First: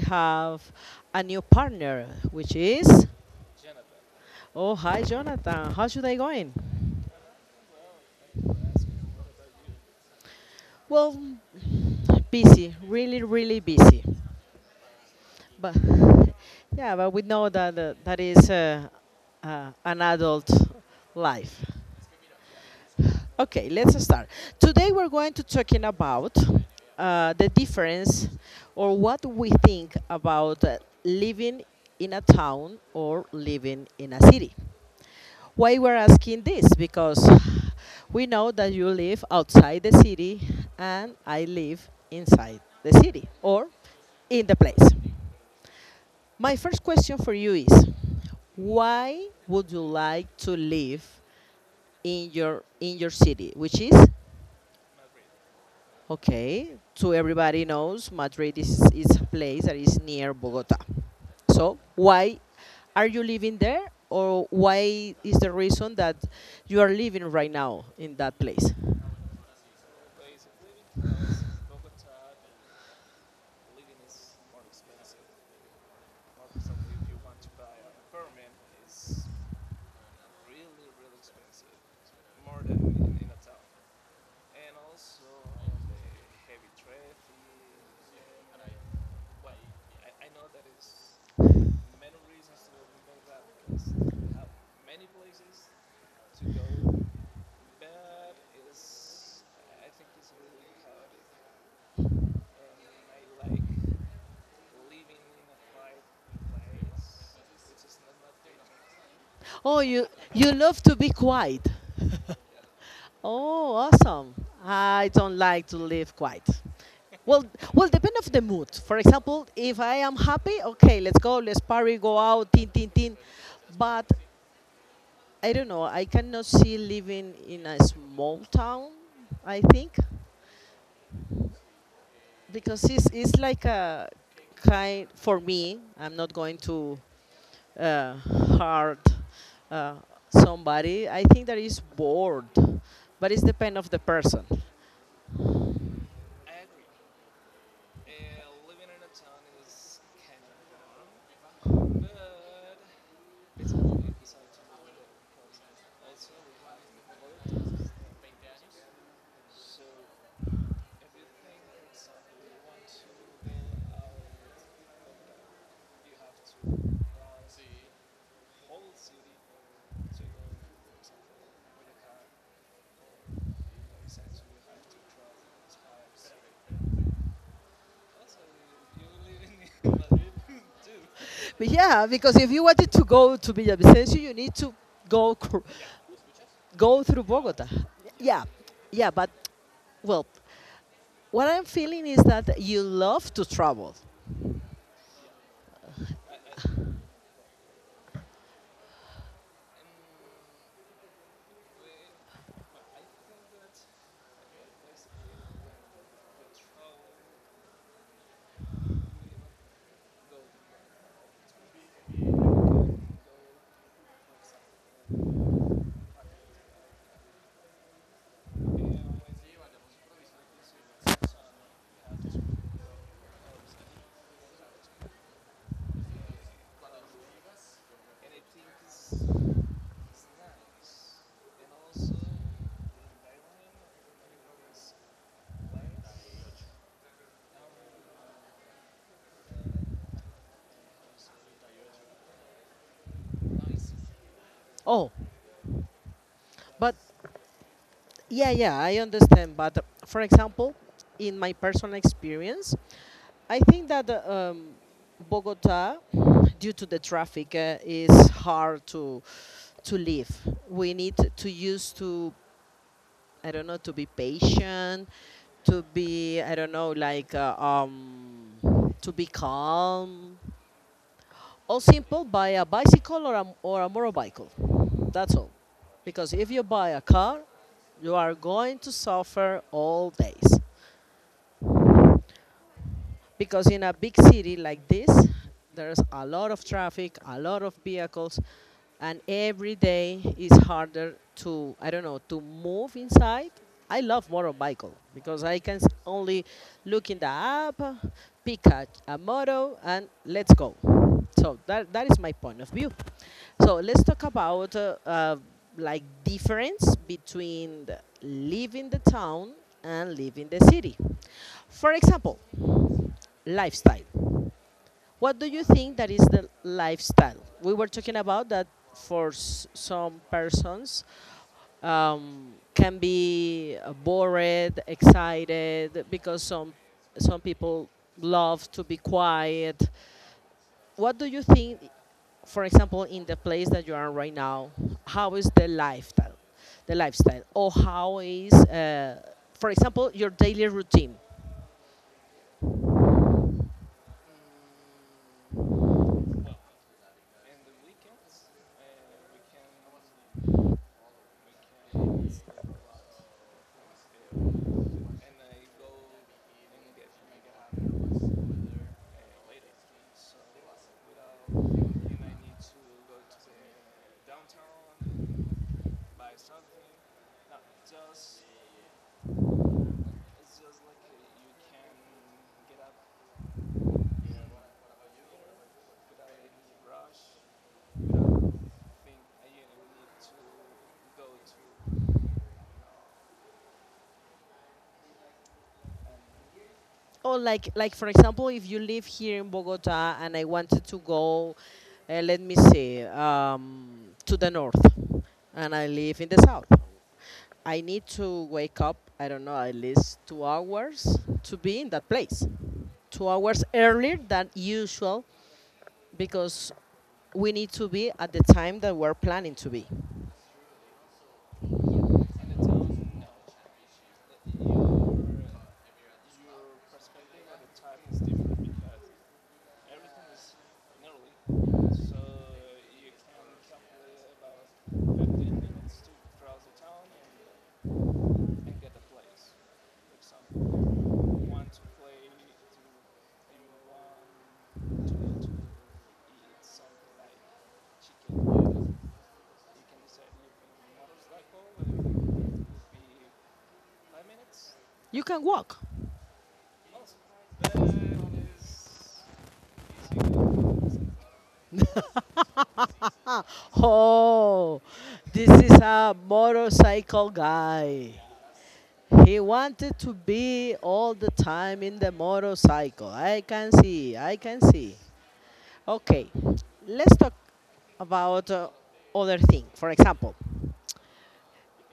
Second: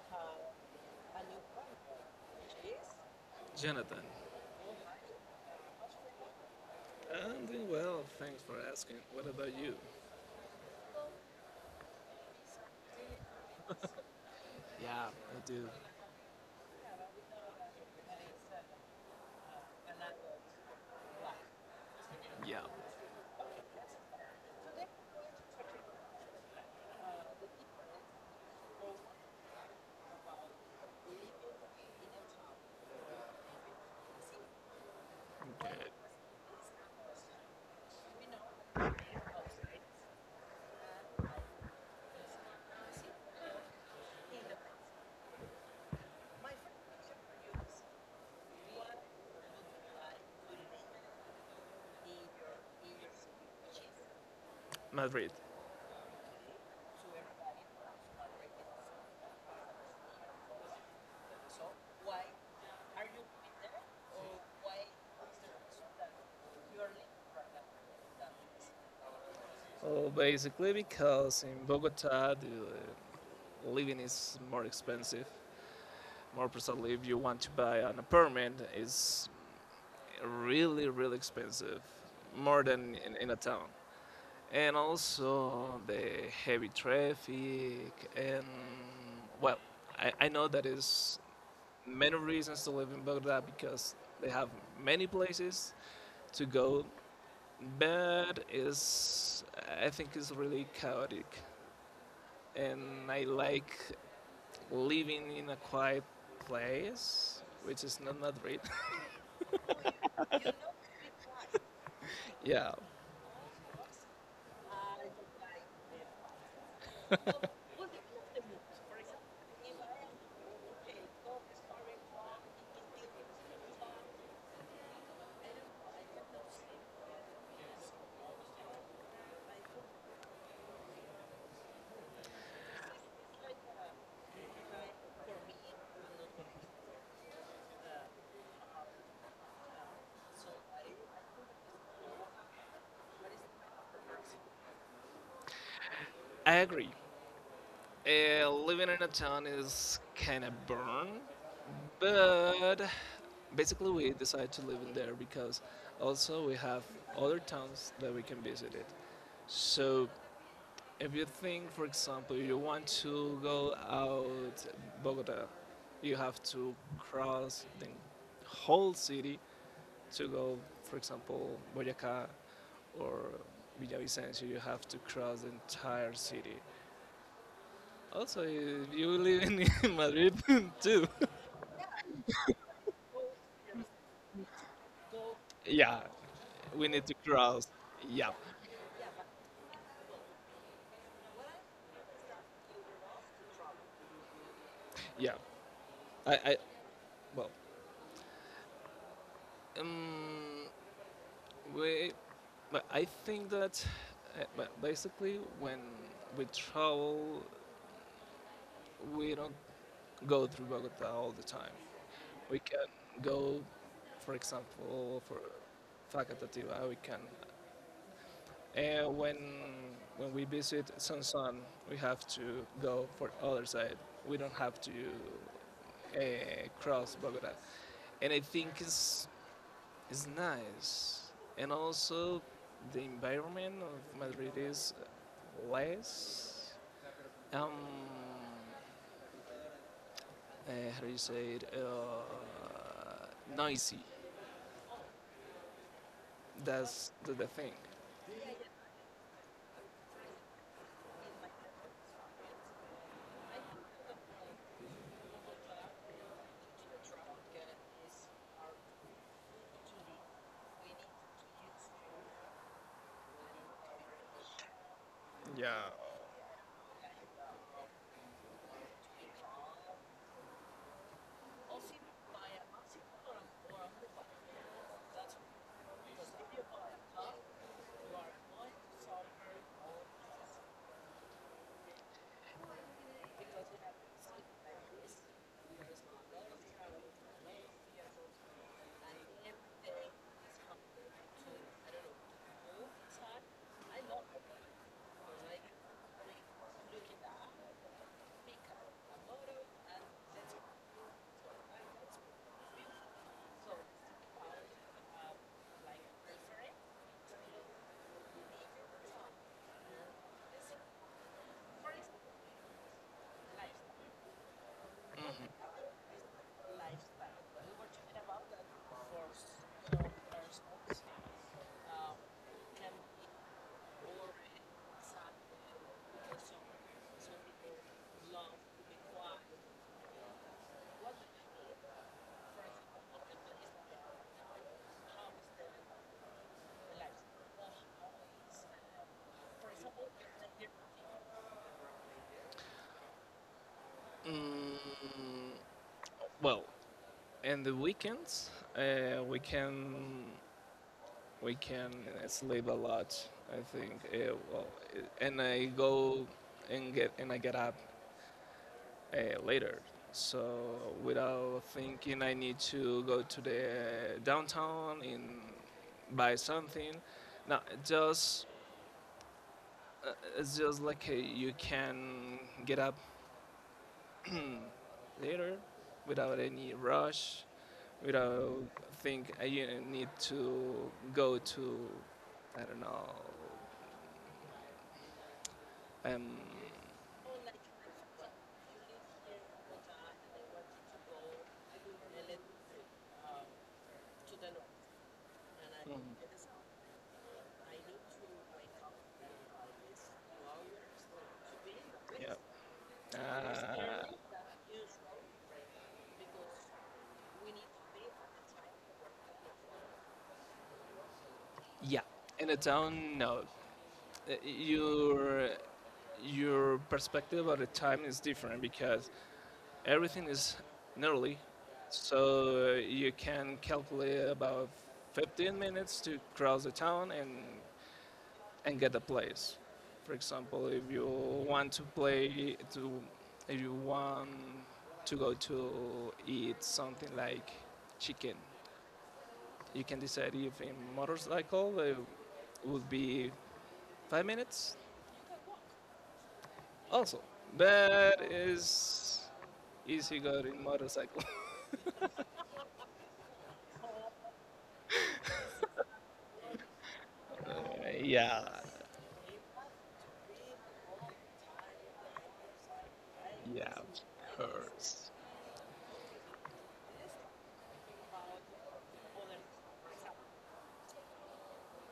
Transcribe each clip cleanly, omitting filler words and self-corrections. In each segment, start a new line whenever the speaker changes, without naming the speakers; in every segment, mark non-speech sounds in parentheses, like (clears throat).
have a new partner, which is.
Jonathan.
Oh, hi, Jonathan. How's your day going?
I'm doing well, thanks for asking. What about you?
Well, busy, really, really busy.
Yeah, I do.
But yeah, but we know that is an adult life.
Yeah,
Okay, let's start. Today we're going to talking about the difference or what we think about living in a town or living in a city. Why
okay.
we're asking this? Because we know that you live outside the city and I live inside the city or in the place. My first question for you is why would you like to live in your city, which is.
Madrid.
Okay, so everybody knows Madrid is a place that is near Bogota. So why are you living there, or why is the reason that you are living right now in that place?
Oh, basically because in Bogota the living is more expensive. More precisely, if you want to buy an apartment, it's really, really expensive, more than in a town. And also the heavy traffic, and well, I know that is many reasons to live in Baghdad because they have many places to go, but is I think it's really chaotic, and I like living in a quiet place, which is not Madrid.
Oh, you love to be quiet.
(laughs) Yeah,
Oh, awesome! I don't like to live quiet. Well, depend of the mood. For example, if I am happy, okay, let's go, let's party, go out, tin, tin, tin. But I don't know. I cannot see living in a small town. I think because it's like a kind for me. I'm not going to uh, hurt uh, somebody. I think that is bored, but it's depend of the person.
I agree. Living in a town is kind of burn, but basically we decided to live in there because also we have other towns that we can visit it. So if you think, for example, you want to go out Bogota, you have to cross the whole city to go, for example, Boyacá or Villavicencio. You have to cross the entire city. Also, if you live in Madrid (laughs) too.
But yeah, because if you wanted to go to Villavicencio, you need to go
Yeah, we
go
need to
through Bogota.
cross. Yeah,
Yeah, yeah. But well, what I'm feeling is that you love to travel.
yeah. I well, we, but I think that but basically when we travel we don't go through Bogota all the time. We can go, for example, for Facatativa. We can. Uh, when when we visit Sansan, we have to go for the other side. We don't have to uh, cross Bogota, and I think it's nice. And also, the environment of Madrid is less. Um, how do you say it, noisy.
Oh, but
That's the thing.
yeah, yeah, I understand. But for example, in my personal experience, I think that um, Bogota, due to the traffic, is hard to live. We need to use to, I don't know, to be patient,
Yeah.
to be, I don't know, like to be calm. All simple, buy a bicycle or a motorbike. That's all. Because if you buy a car, you are going to suffer all days because in a big city like this there's a lot of traffic, a lot of vehicles, and every day is harder to, I don't know, to move inside. I love motorcycle because I can only look in the app, pick a moto, and let's go. So that is my point of view. So let's talk about like difference between living the town and living the city, for example, lifestyle. What do you think that is the lifestyle? We were talking about that for some persons can be bored, excited because some people love to be quiet. What do you think, for example, in the place that you are right now? How is the lifestyle, or how is, for example, your daily routine?
Mm, well, in the weekends, uh, we can we can sleep a lot. I think. Well, and I go and get and I get up later. So without thinking, I need to go to the downtown and buy something. No, just it's just like you can get up (clears throat) later without any rush, without think I need to go to I don't know. Um,
Or like for example, if you live here in Bogota and I wanted to go, let me see, to the north, and I live in the south, I need to wake up. I don't know, at least 2 hours to be in that
yeah.
place, 2 hours
Uh,
earlier than usual because we need to be at the time that we're planning to be.
yeah. In a town, no. Uh, Your your perspective of the time is different because everything is nearly, so you can calculate about 15 minutes to cross the town and get the plays. For example, if you want to play to, if you want to go to eat something like chicken, you can decide if in motorcycle it would be 5 minutes.
You can walk.
Also, but is easy go in motorcycle. (laughs)
(laughs) Oh, this is a motorcycle guy.
Yeah,
He wanted to be all the time in the motorcycle. I can
yeah,
see, I can see.
hurts.
Okay, let's talk about other thing. For example,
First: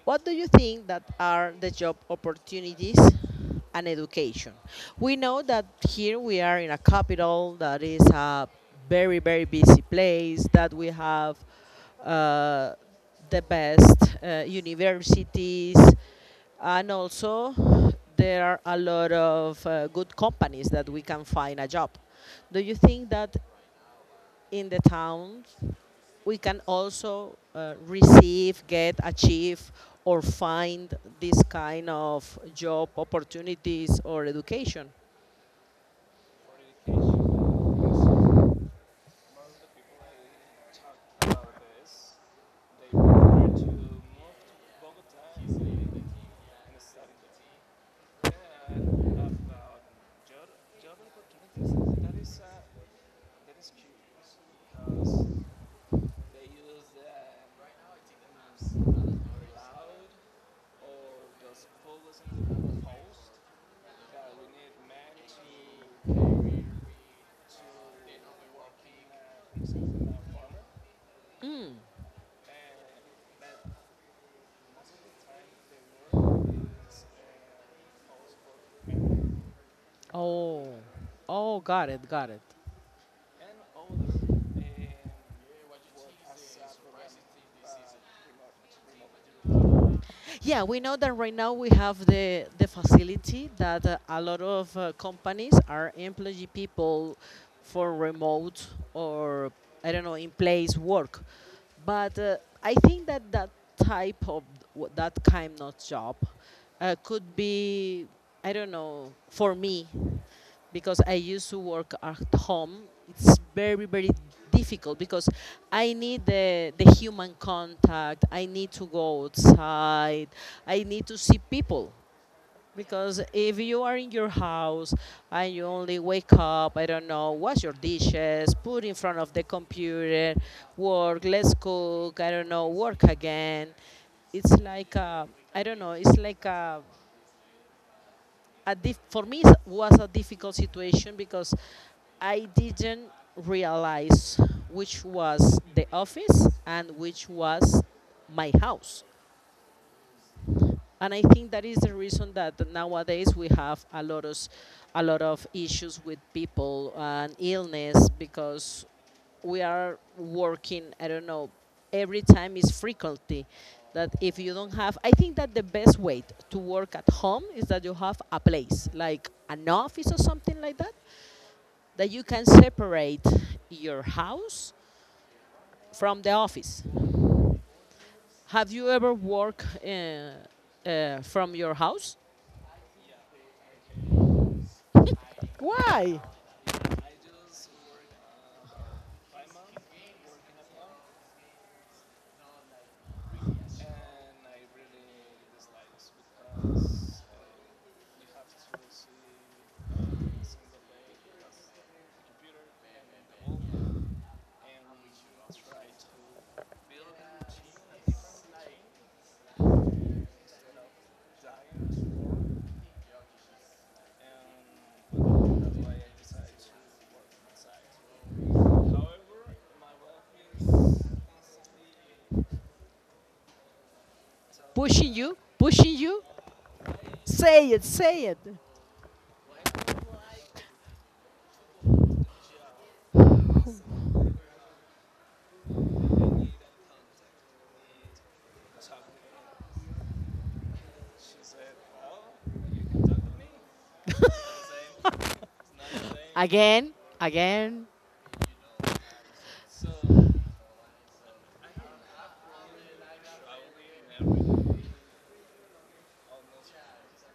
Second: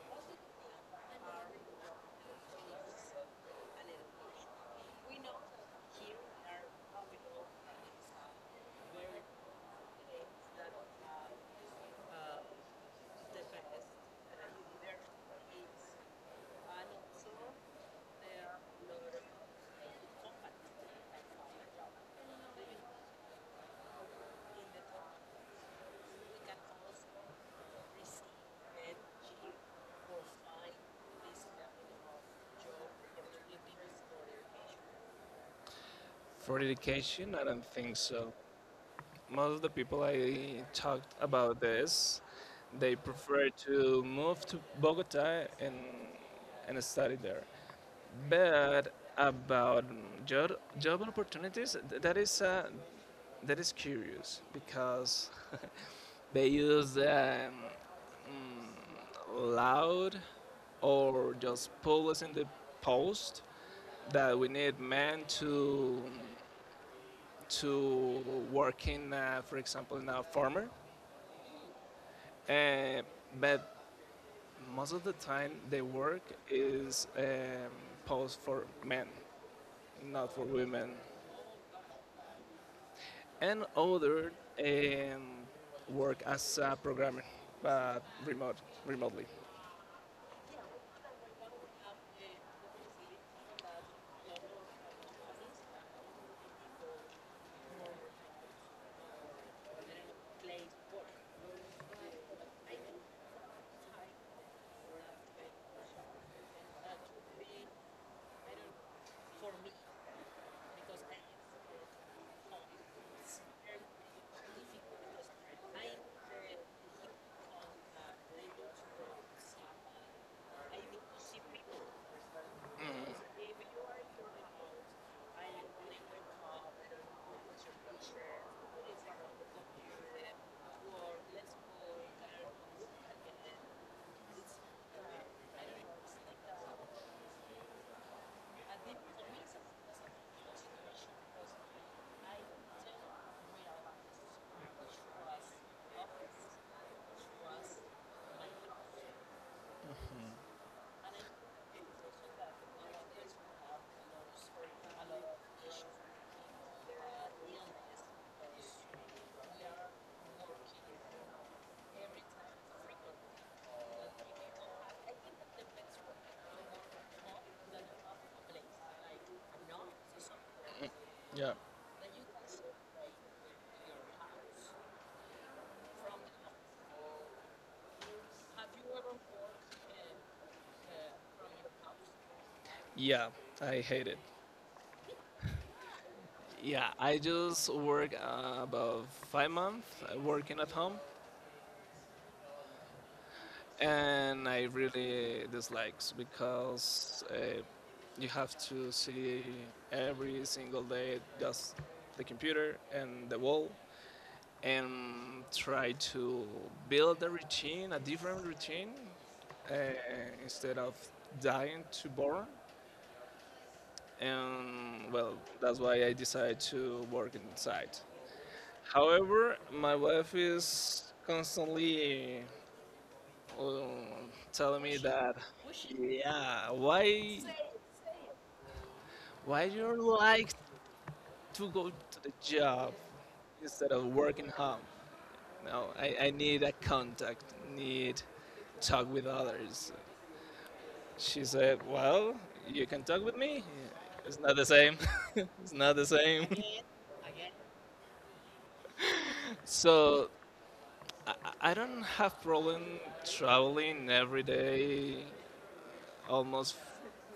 what do you think that are the job opportunities and education? We know that here we are in a capital that is a very very busy place that we have uh, the best universities, and also there are a lot of good companies that we can find a job. Do you think that in the towns, we can also receive, get, achieve, or find this kind of job opportunities or education.
For education, I don't think so. Most of the people I talked about this, they prefer to move to Bogota and study there. But about job job opportunities, that is curious because (laughs) they use mm, loud or just pull in the post that we need men to work in, for example, in a farmer.
Mm.
Uh, but most of the time, the work is posed for men, not for
Oh,
women.
oh, got it, got it.
And other um, work as a programmer, but remotely.
Yeah, we know that right now we have the facility that a lot of companies are employing people for remote or, I don't know, in place work, but I think that type of that kind of job could be, I don't know, for me because I used to work at home. It's very, very difficult because I need the human contact. I need to go outside. I need to see people. Because if you are in your house and you only wake up, I don't know, wash your dishes, put in front of the computer, work, let's cook, I don't know, work again. It's like, I don't know, it's like for me it was a difficult situation because I didn't realize which was the office and which was my house, and I think that is the reason that nowadays we have a lot of issues with people and illness because we are working, I don't know, every time is frequency. That if you don't have, I think that the best way to work at home is that you have a place, like an office or something like that,
Yeah,
that you can separate your house from the office. Have you ever worked from your house?
yeah, I hate it.
Why?
Yeah, I just work about 5 months working at home and I really dislikes because you have to see every single day just the computer and the wall and try to build a routine, a different routine uh, instead of dying to boredom. And well, that's why I decided to work inside. However, my wife is constantly um, telling me
Pushing
that
you, pushing you.
yeah,
Say it, say it.
why you like to go to the job instead of working home. No, I need a contact, need talk with others. She said, well, you can talk with me. Yeah, it's not the same. (laughs) It's not the same.
Again, again.
So i, I don't have problem traveling every day almost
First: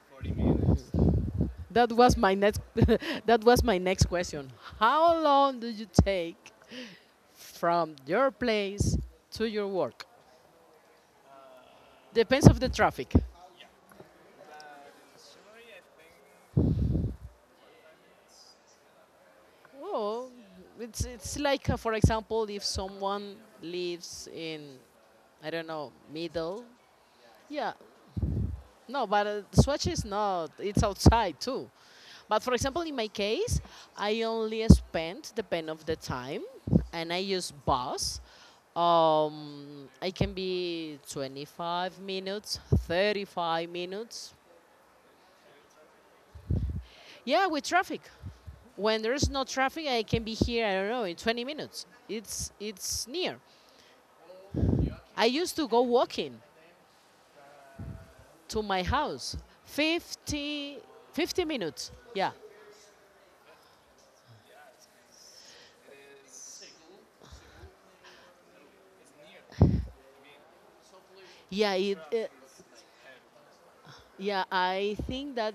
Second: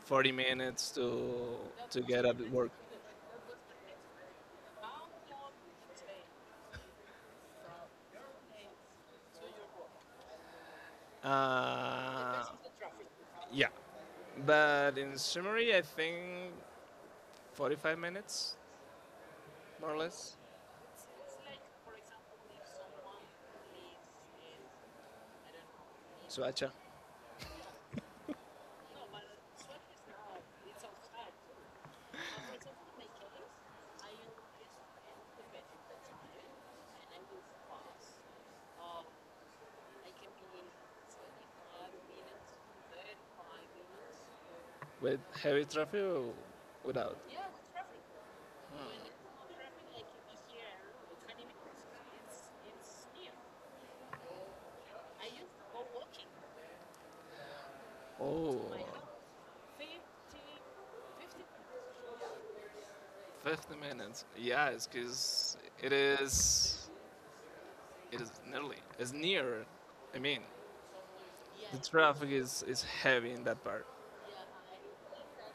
40 minutes to
That was
get
my
at
next
work.
(laughs) that was my next question. How long do you take from your place to your work?
Uh,
Depends of the traffic.
yeah, but in summary, I think 45 minutes, more or
Oh,
less.
it's like for example, if someone lives in, I don't know, middle.
Suacha,
Yeah, no, but Swatch is not. It's outside too. But for example, in my case, I only spend the pen of the time, and I use bus. I can be 25 minutes, 35 minutes.
with heavy traffic or without?
Yeah, with traffic. When there's no traffic, I can be here. I don't know in 20 minutes. It's near. I used to go walking
Oh,
to my house. 50 50 minutes. Yeah,
50 minutes. Yeah, because it is, it is nearly, it's near. I mean,
yeah.
the traffic is heavy in that part.
Yeah, I think that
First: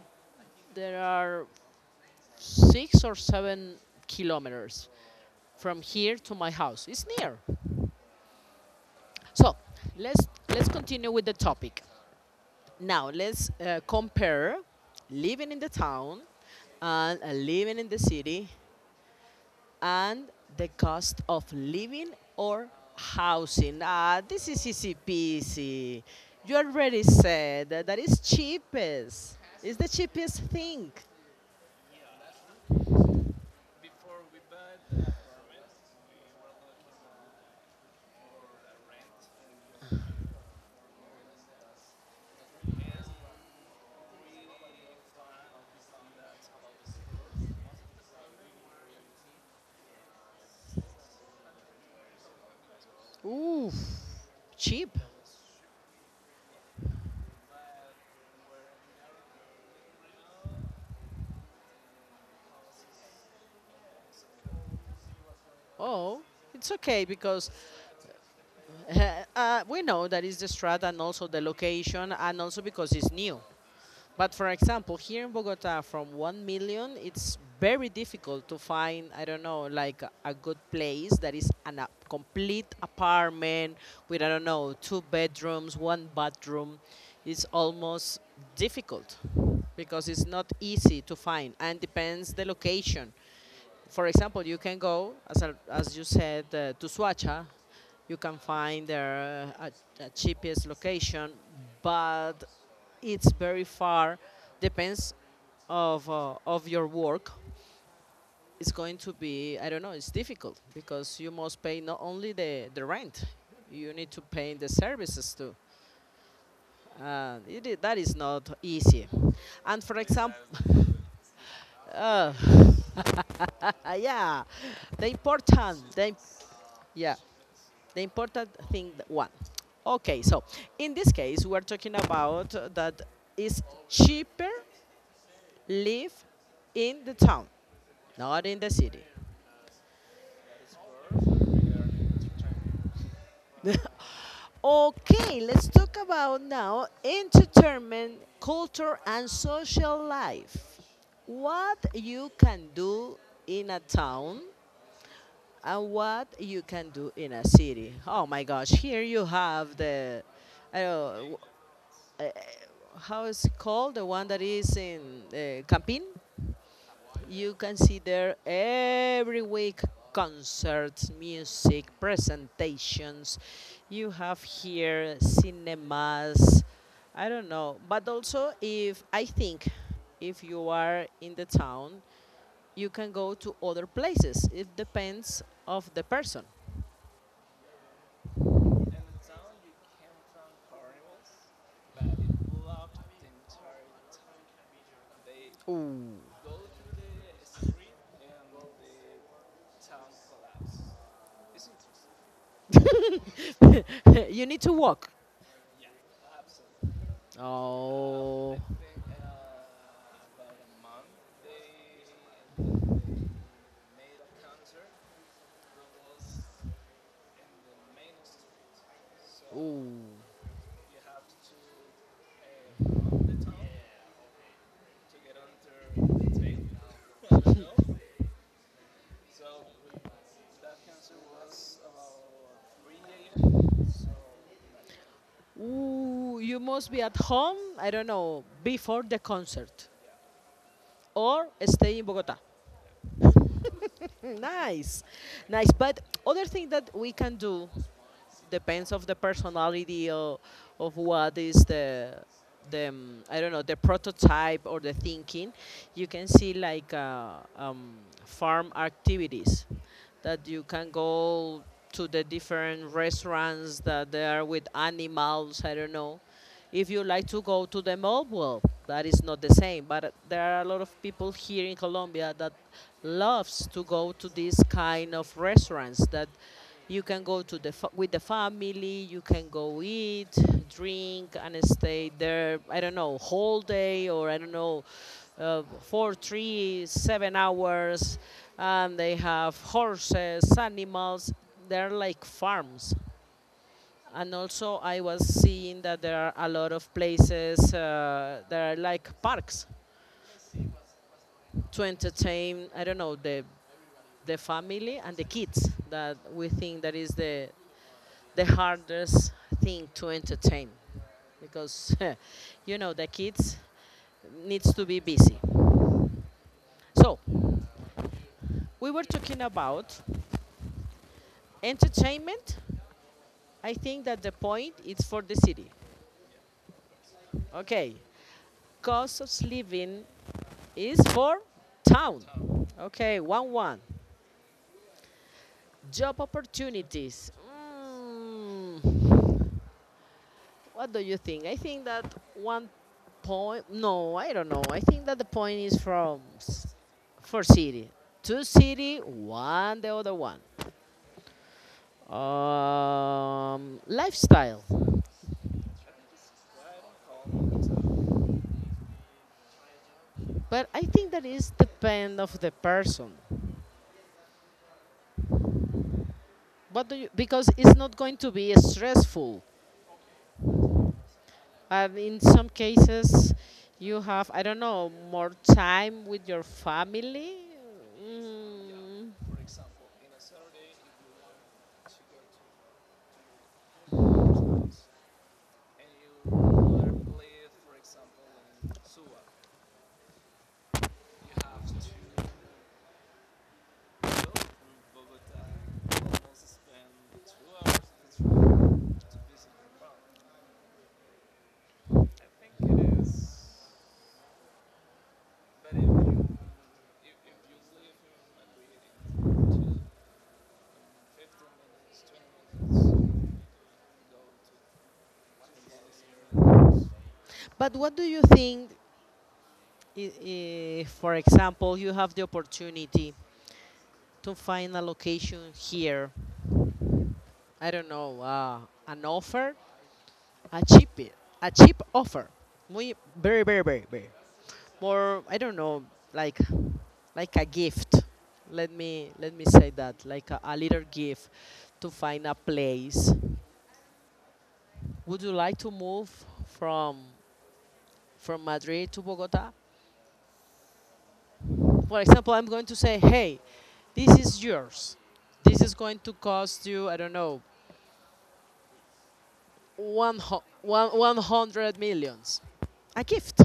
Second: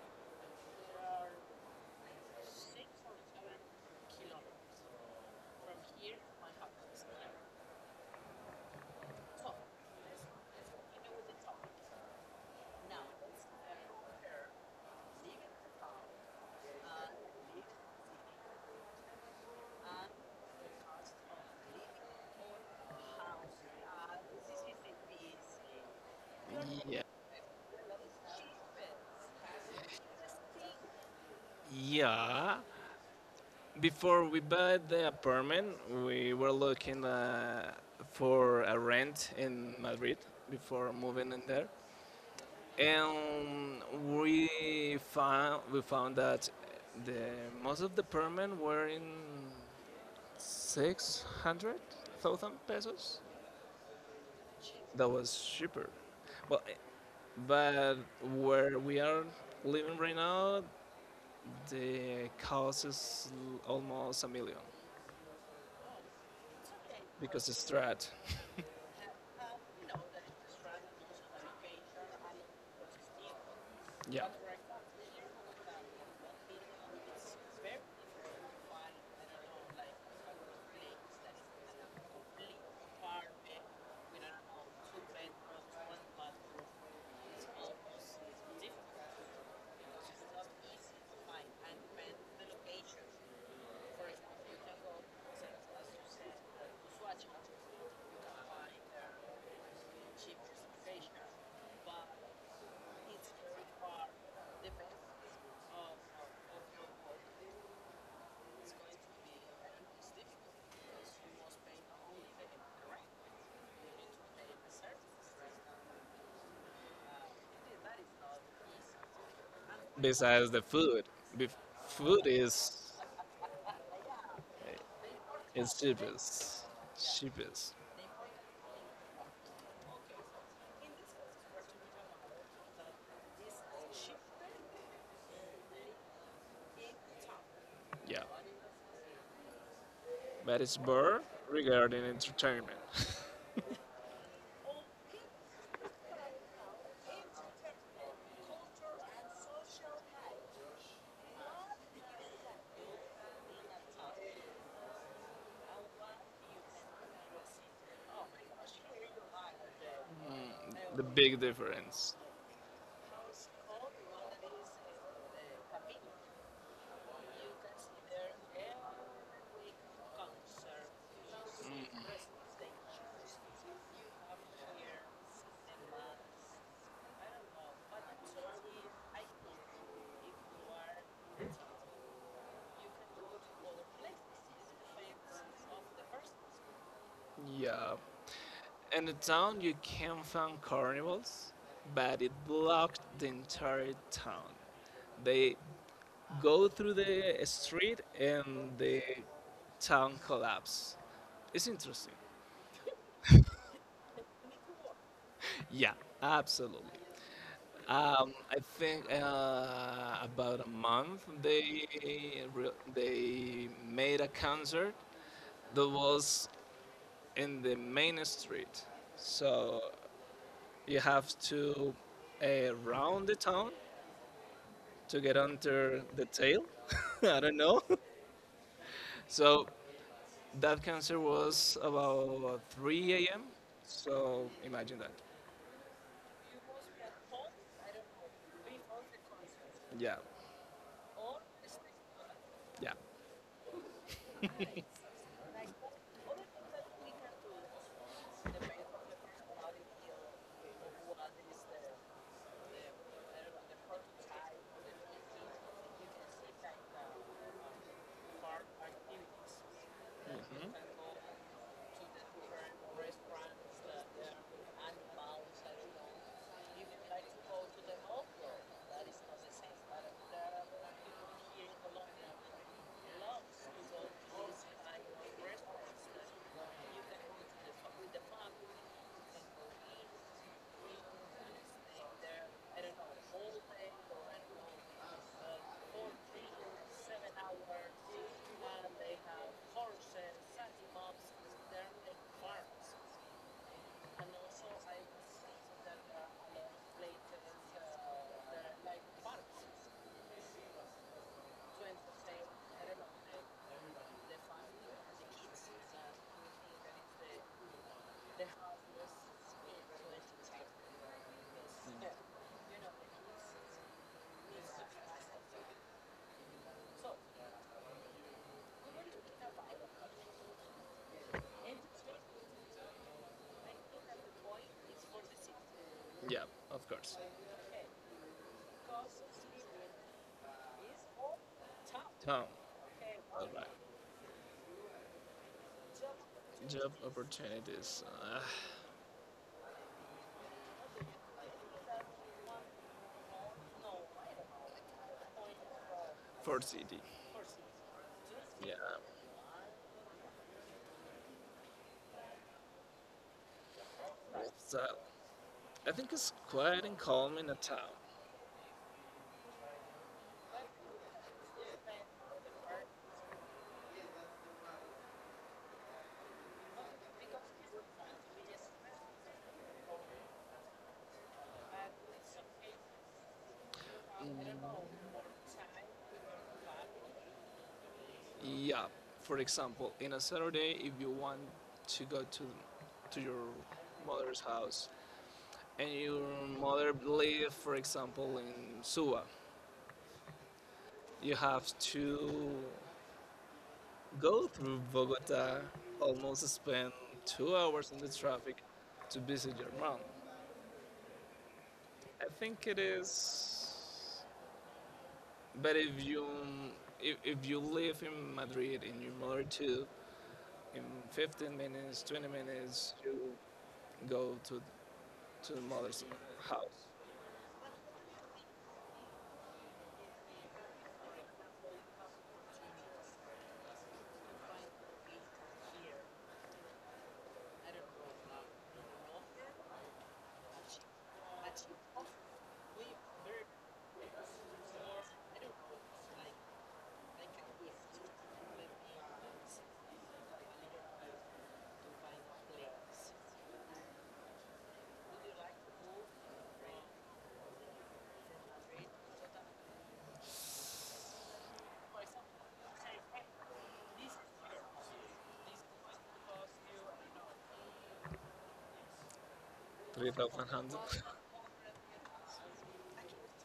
there are 6 or 7 kilometers from here to my house. It's near. So let's continue with the topic. Now let's compare living in the town and living in the city and the cost of living or housing. Ah, this is easy peasy. You
Yeah.
already said that is cheapest. It's the cheapest thing.
Yeah, before we bought the apartment, we were looking for a rent in Madrid before moving in there, and we we found that the most of the apartment were in 600,000 pesos.
Ooh, cheap.
That was cheaper. Well, but where we are living right now, the cost is almost a million
Oh, it's okay
because
because
it's strat.
(laughs) we know that is the strat and also the location and also because it's new.
Yeah.
But for example, here in Bogota, from 1 million, it's very difficult to find, I don't know, like a good place that is a complete apartment with, I don't know, two bedrooms, one bathroom. It's almost difficult because it's not easy to find, and depends the location. For example, you can go, as you said, to Suacha. You can find their a cheapest location, but it's very far. Depends of your work. It's going to be, I don't know, it's difficult because you must pay not only the rent, you need to pay the services too. That is not easy. And for example,
Besides
(laughs)
the food, Bef food
Oh, (laughs) yeah. The
is
important, the,
cheapest,
yeah,
cheapest.
the important thing one. Okay, so in this case, we're talking about that it's cheaper live in the town,
Yeah,
not in the city.
but it's more regarding entertainment.
(laughs) Okay, let's talk about now entertainment, culture, and social life. What you can do in a town and what you can do in a city. Oh my gosh, here you have the, I
The
don't know,
big difference.
uh, how is it called? The one that is in Campín. You can see there every week concerts, music, presentations. You have here cinemas. I don't know, but also if I think if you are in the town, you can go to other places. It depends of the person.
Yeah, in the town you can find carnivals, but it blocked the entire town. They
Ooh.
go through the street and the town collapse. It's interesting.
(laughs) You need to walk.
Yeah, absolutely. I
Oh.
think about a month they they made a concert that was in the main street. So
Ooh.
you have to round the town to get under the tail. (laughs) I don't know. (laughs) So that concert was about 3 a.m. So imagine that.
Ooh. You must be at home, I don't know, before the concert
Yeah,
or stay in Bogota.
yeah,
Mm, nice. Nice. But other thing that we can do depends of the personality of what is the I don't know, the prototype or the thinking. You can see like farm activities that you
mhm,
can go to the different restaurants that they are with animals. I don't know if you like to go to the mall, well, that is not the same. But there are a lot of people here in Colombia that loves to go to these kind of restaurants that you can go to the with the family. You can go eat, drink, and stay there. I don't know, whole day or I don't know, four, three, 7 hours. And they have horses, animals. They're like farms, and also, I was seeing that there are a lot of places that are like parks to entertain. I don't know, the family and the kids that we think that is the hardest thing to entertain because (laughs) you know the kids needs to be busy. So we were talking about entertainment. I think that the point is for the city.
yeah. Of course.
Okay, cost of living is for town.
Town.
Okay,
All
1
right.
1. Job
Job
opportunities.
opportunities.
Mm. What do you think? I think that one point. No, I don't know. I think that the point is from
For city.
for city. Two
Yeah,
city, one the other one. Lifestyle.
it's, I think it's quiet and calm in a town.
But I think that is depend of the person. What do you, because it's not going to be stressful. And in some cases, you have, I don't know, more time with your family.
Yeah,
Mm.
for example, in a Saturday, if you want to go to your mother's house and your mother live, for example, in Suwa, you have to go through Bogota, almost spend 2 hours in the traffic to visit your mom. I think it is. But if you if you live in Madrid and you mother to in 15 minutes, 20 minutes, you go to the mother's house.
But what do you think, i- for example, you have the opportunity to find a location here? I don't know, an offer, a cheap offer, muy, very, very, very, very, more. I don't know, like, like a gift. Let me say that, like a little gift to find a place. Would you like to move from from Madrid to Bogota? For example, I'm going to say, hey, this is yours. This is going to cost you, I don't know,
3,100.
100 millions. A gift.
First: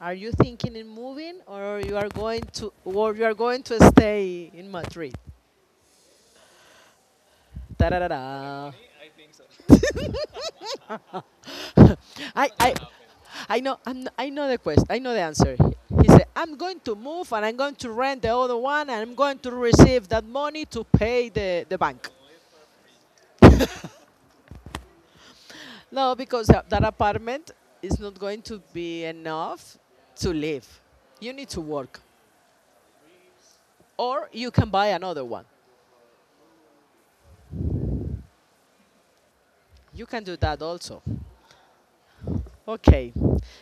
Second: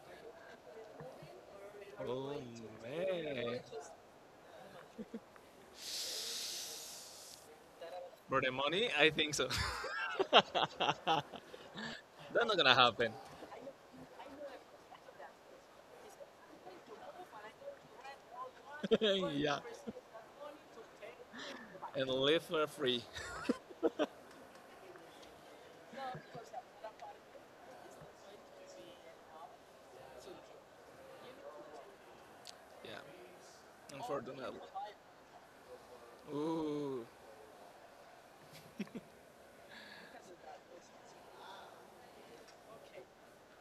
Are you thinking in moving, or you are
Oh
going to or you are
man.
going to stay in Madrid? Da da da da.
For the money, I think so. (laughs) That's
(laughs) I,
not
I,
gonna happen.
I know the question. I know the answer. He said, "I'm going to move, and I'm going to rent the other one, and
(laughs)
I'm going to
Yeah.
receive that money to pay the bank."
And live for free.
No, because that, apartment is not going to be enough to live. You need to work,
Yeah.
or you
Unfortunately.
can buy another one.
Ooh.
You can do that also. Okay,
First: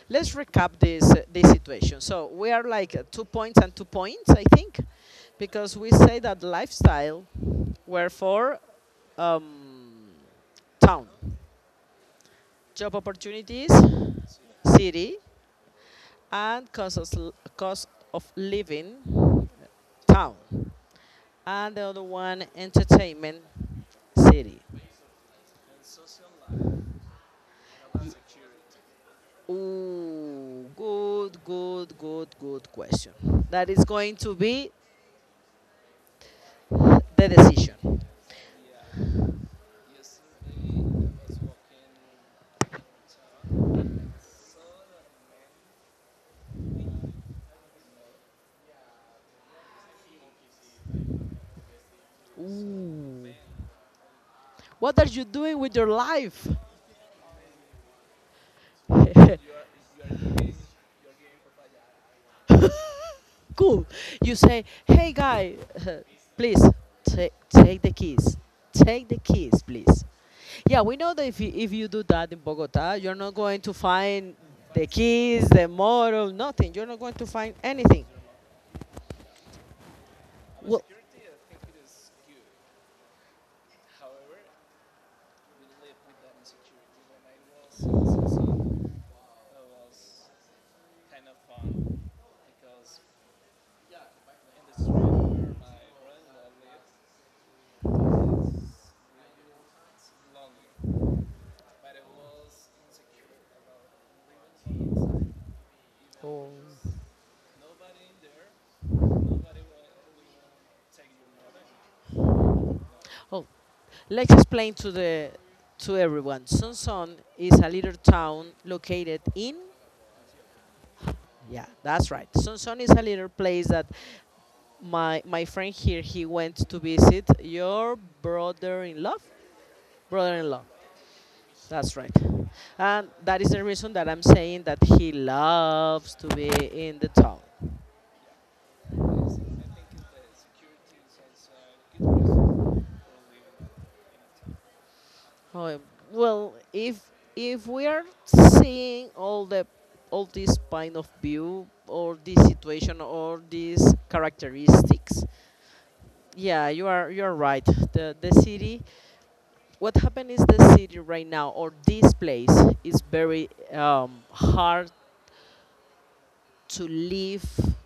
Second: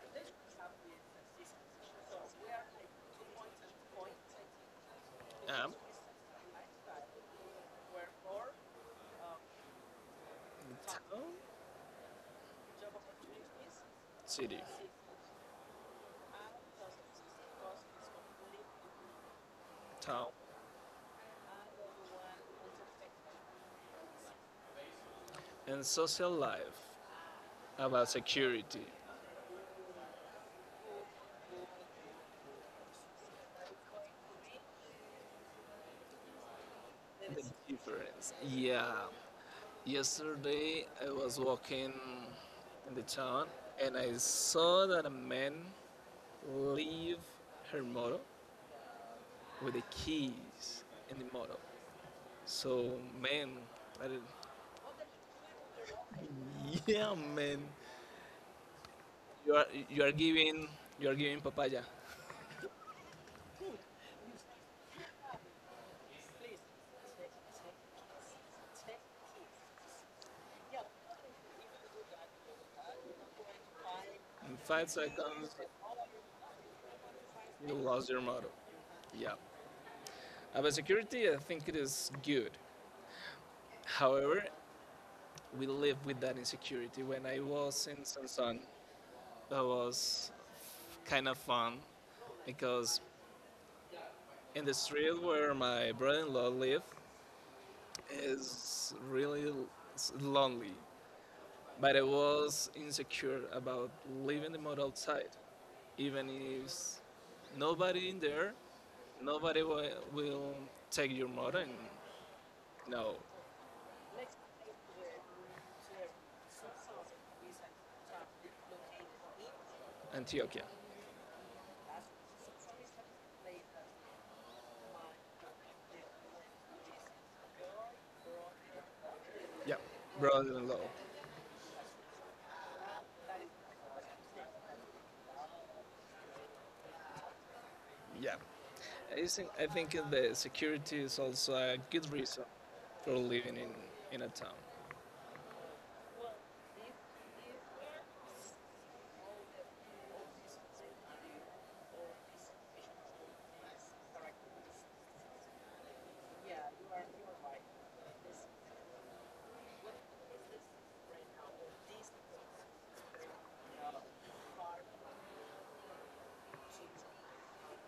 let's recap this situation. So we are like two points and two points, I think,
Um,
because we say that lifestyle were for um, town.
town,
Job opportunities,
city,
city, and cost of living,
town,
town. And the other one, entertainment, city.
and social life about security.
Ooh, good, good, good, good question. That is going to be the
The
decision.
difference. Yeah. Yesterday I was walking in the town and I saw that a man leave her motor with the keys in the motor. So
Ooh.
man, I did,
What are you doing with your life?
(laughs) yeah man, you
(laughs)
are you are giving you are giving papaya.
Cool. You say, hey guy, (laughs) please take the keys. Take the keys, please. Yeah, we know that if you do that in Bogota, you're not going to find
In
the
five
keys,
seconds
the model, nothing. You're not going to find
you
anything.
lost your motor. Yeah. About
Well.
security, I think it is good. However, we live with that insecurity. When I was in Sansan, that was kind of fun because in the street where my brother-in-law lived is really lonely. But I was insecure about leaving the mud outside, even
Oh.
if nobody in there, nobody will take your mud. And no,
Oh, let's explain to the to everyone. Sonson is a little town located in.
Antioquia,
Yeah, that's right. Sonson is a little place that my friend here he went to visit your brother-in-law.
yeah,
brother-in-law.
brother-in-law.
That's right. And that is the reason that I'm saying that he loves to be in the town.
Yeah. I think the security is also a good reason for living in a town.
Oh, well, if we are seeing all this point of view or this situation or these characteristics, yeah, you are right. The city. What happened is the city right now or this place is very hard to live,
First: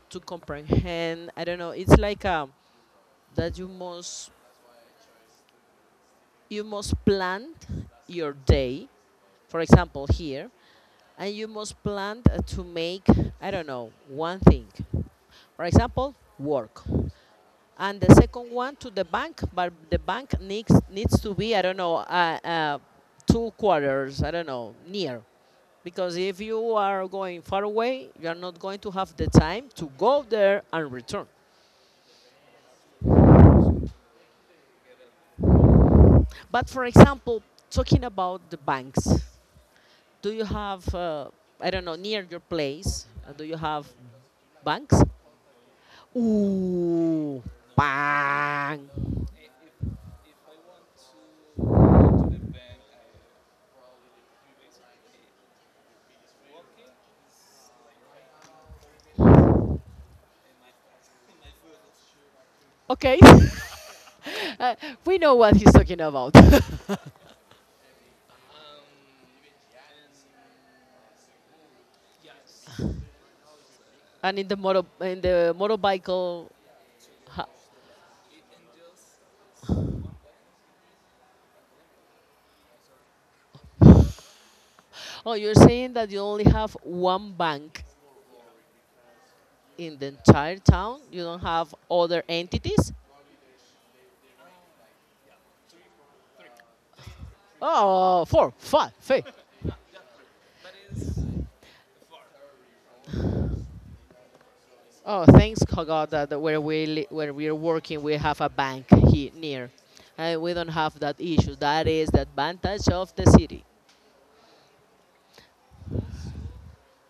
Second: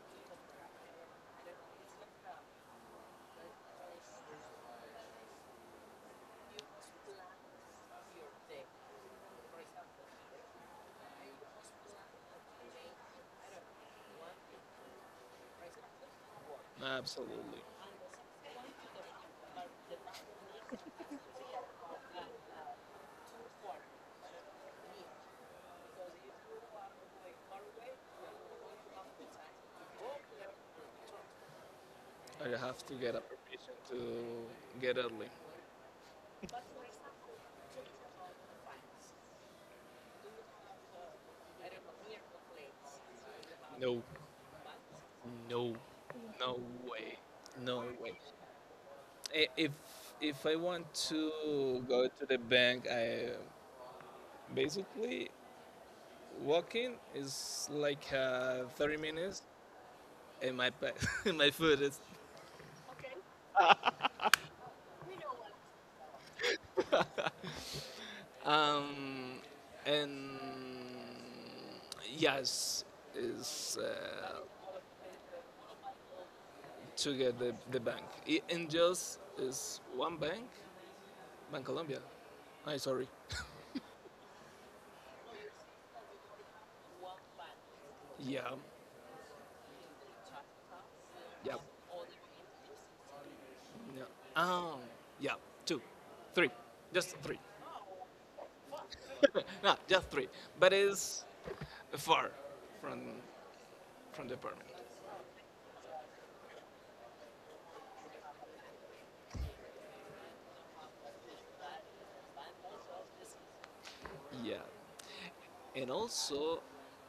to comprehend. I don't know. It's like a that you must plan your day, for example here, and you must plan to make, I don't know, one thing, for example work,
Absolutely.
and the second one to the bank, but the bank needs to be, I don't know, two quarters, I don't know, near, because if you are going far away you are not going to have the time to go there and return.
I have to get a permission to get early.
But for example, talking about the banks, do you have, I don't know, near your place, do you have
No,
banks?
no, no way,
Ooh,
no way.
bang.
If I want to go to the bank, I basically walking is like 30 minutes, and my (laughs) my foot is
Okay, (laughs) uh, we know what he's talking about. (laughs)
um and yes is
And in the motor, in the motorcycle,
to get
ha-
the bank. In just is one bank, Bank Colombia. I sorry.
oh, you're saying that you only have one bank
Yeah,
in the entire town? You don't
yeah,
have other entities?
yeah. Um, yeah, two, three, just three. (laughs)
Oh, four, five, five.
No, just three. But it's far from the apartment.
Oh, thanks God, that where where we are working, we have a bank here near, and we don't have that issue. That is the advantage of the city.
Yeah, and also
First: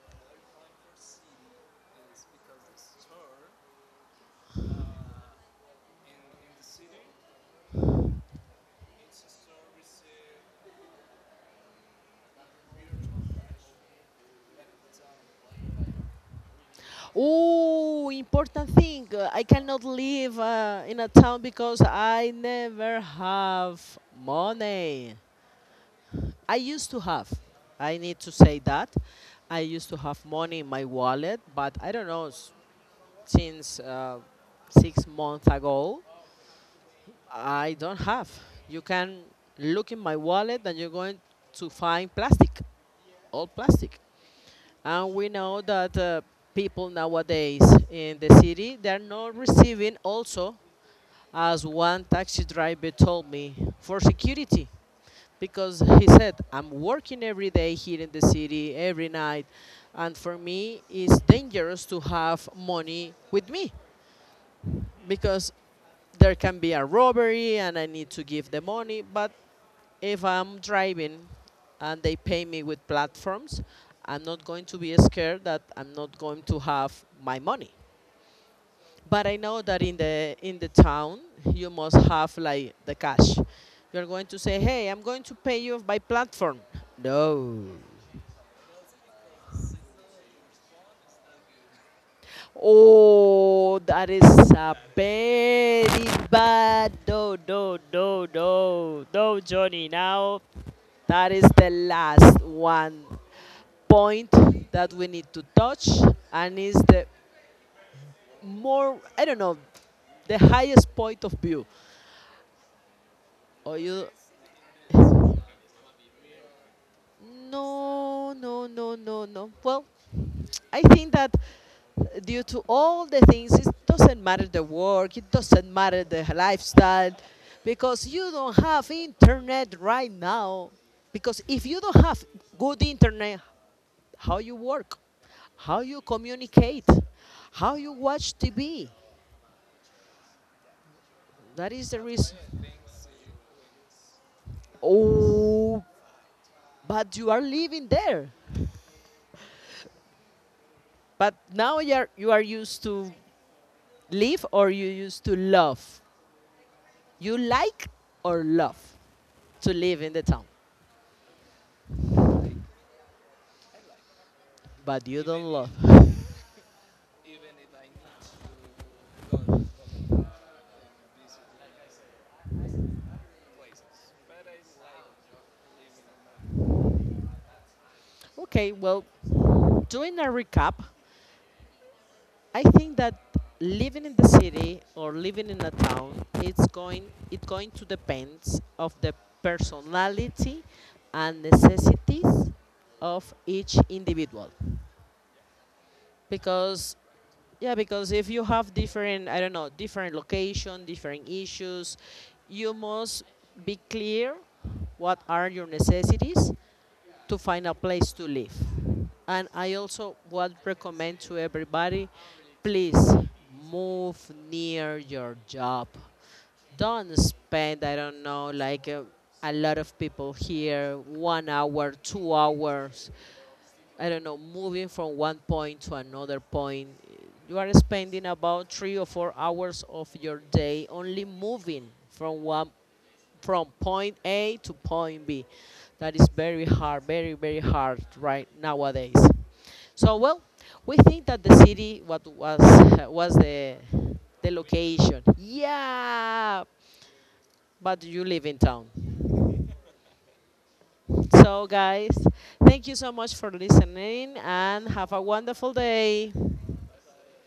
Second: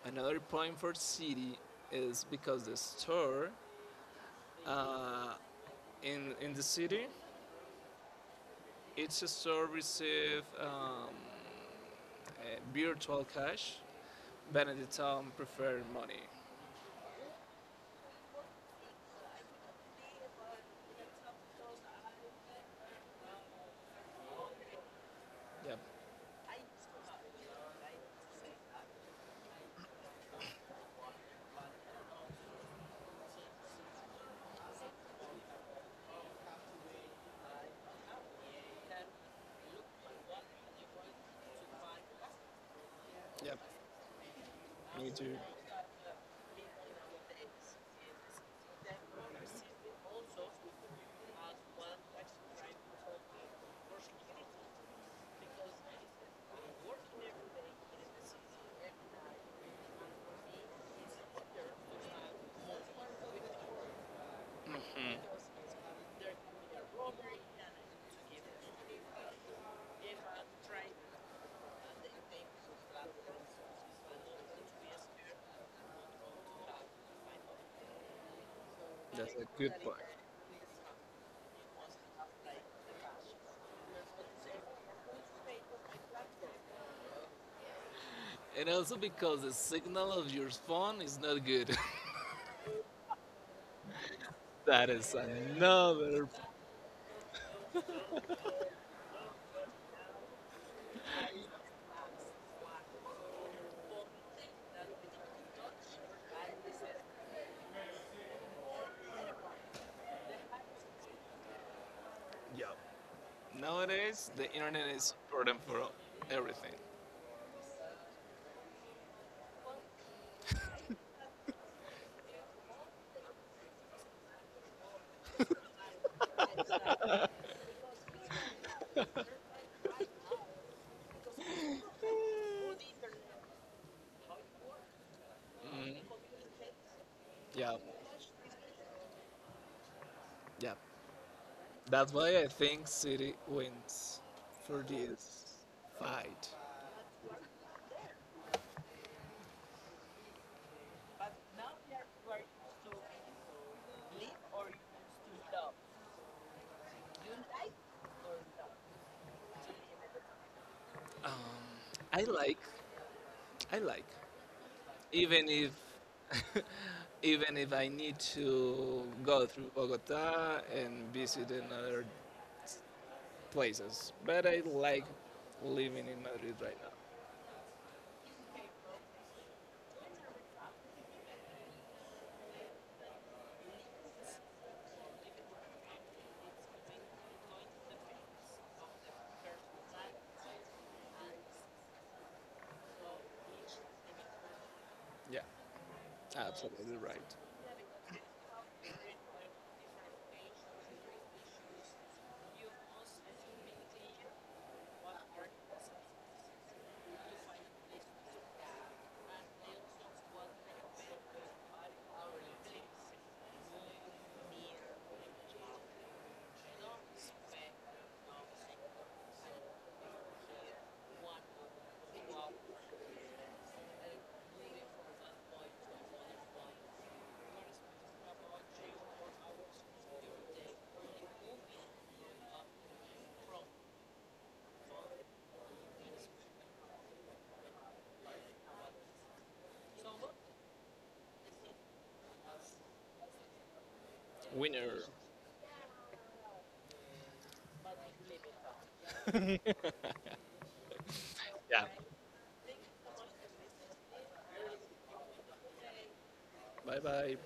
another point for city is because the store uh, in the city, each store receive a virtual cash, but in the town prefer money.
Oh, important thing! I cannot live in a town because I never have money.
Yep,
I used to have. I need to say that. I used to have money in my wallet, but I don't know, since 6 months ago. I don't have. You can look in my wallet and you're going to find plastic, all
yep.
plastic.
Me
And we
too.
know that people nowadays in the city, they're not receiving also, as one taxi driver told me, for security. Because he said, I'm working every day here in the city, every night. And for me, it's dangerous to have money with me because there can be a robbery and I need to give the money. But if I'm driving and they pay me with platforms, I'm not going to be scared that I'm not going to have my money. But I
That's a
know
good
that in
point.
the in the town you must have like the cash. You're going to say, "Hey, I'm going to pay you by platform." No.
And also because the signal of your phone is not good.
Oh, that is
(laughs)
a
That is
very
another.
bad. No, no, no, no, no, Johnny. Now that is the last one point that we need to touch, and is the more, I don't know, the highest point of view.
Yeah.
Or you,
Nowadays, the internet is important for everything.
no, no, no, no, no. Well, I think that due to all the things, it doesn't matter the work, it doesn't matter the lifestyle, because you don't have internet right now. Because if you don't have good internet, how you work, how you
Mhm.
communicate,
Yeah.
how you watch TV,
Yeah.
that is the
That's
reason.
why I think City wins for this
Oh,
fight.
but you are living there. But now you are used to live or you used to love. You like or love to live in the town,
Um, I like. I like.
but you don't
Even if.
love.
(laughs) Even if I need to go through Bogota and visit in other places. But I like living in Madrid right now.
Okay, well, doing a recap, I think that living in the city or living in a town, it's going to depend of the personality and necessities of each individual.
Yeah,
Because,
absolutely right.
yeah, because if you have different, I don't know, different location, different issues, you must be clear what are your necessities to find a place to live. And I also would recommend to everybody, please move near your job. Don't spend, I don't know, like a lot of people here, 1 hour 2 hours, I don't know, moving from one point to another point, you are spending about 3 or 4 hours of your day, only moving from one from point A to point B. That is very hard, very very hard right nowadays. So well, we think that the city, what was, (laughs) was the
Winner.
location. Yeah, but you live in town. So
Yeah.
guys, thank you so much for listening and have a wonderful day.
Bye bye.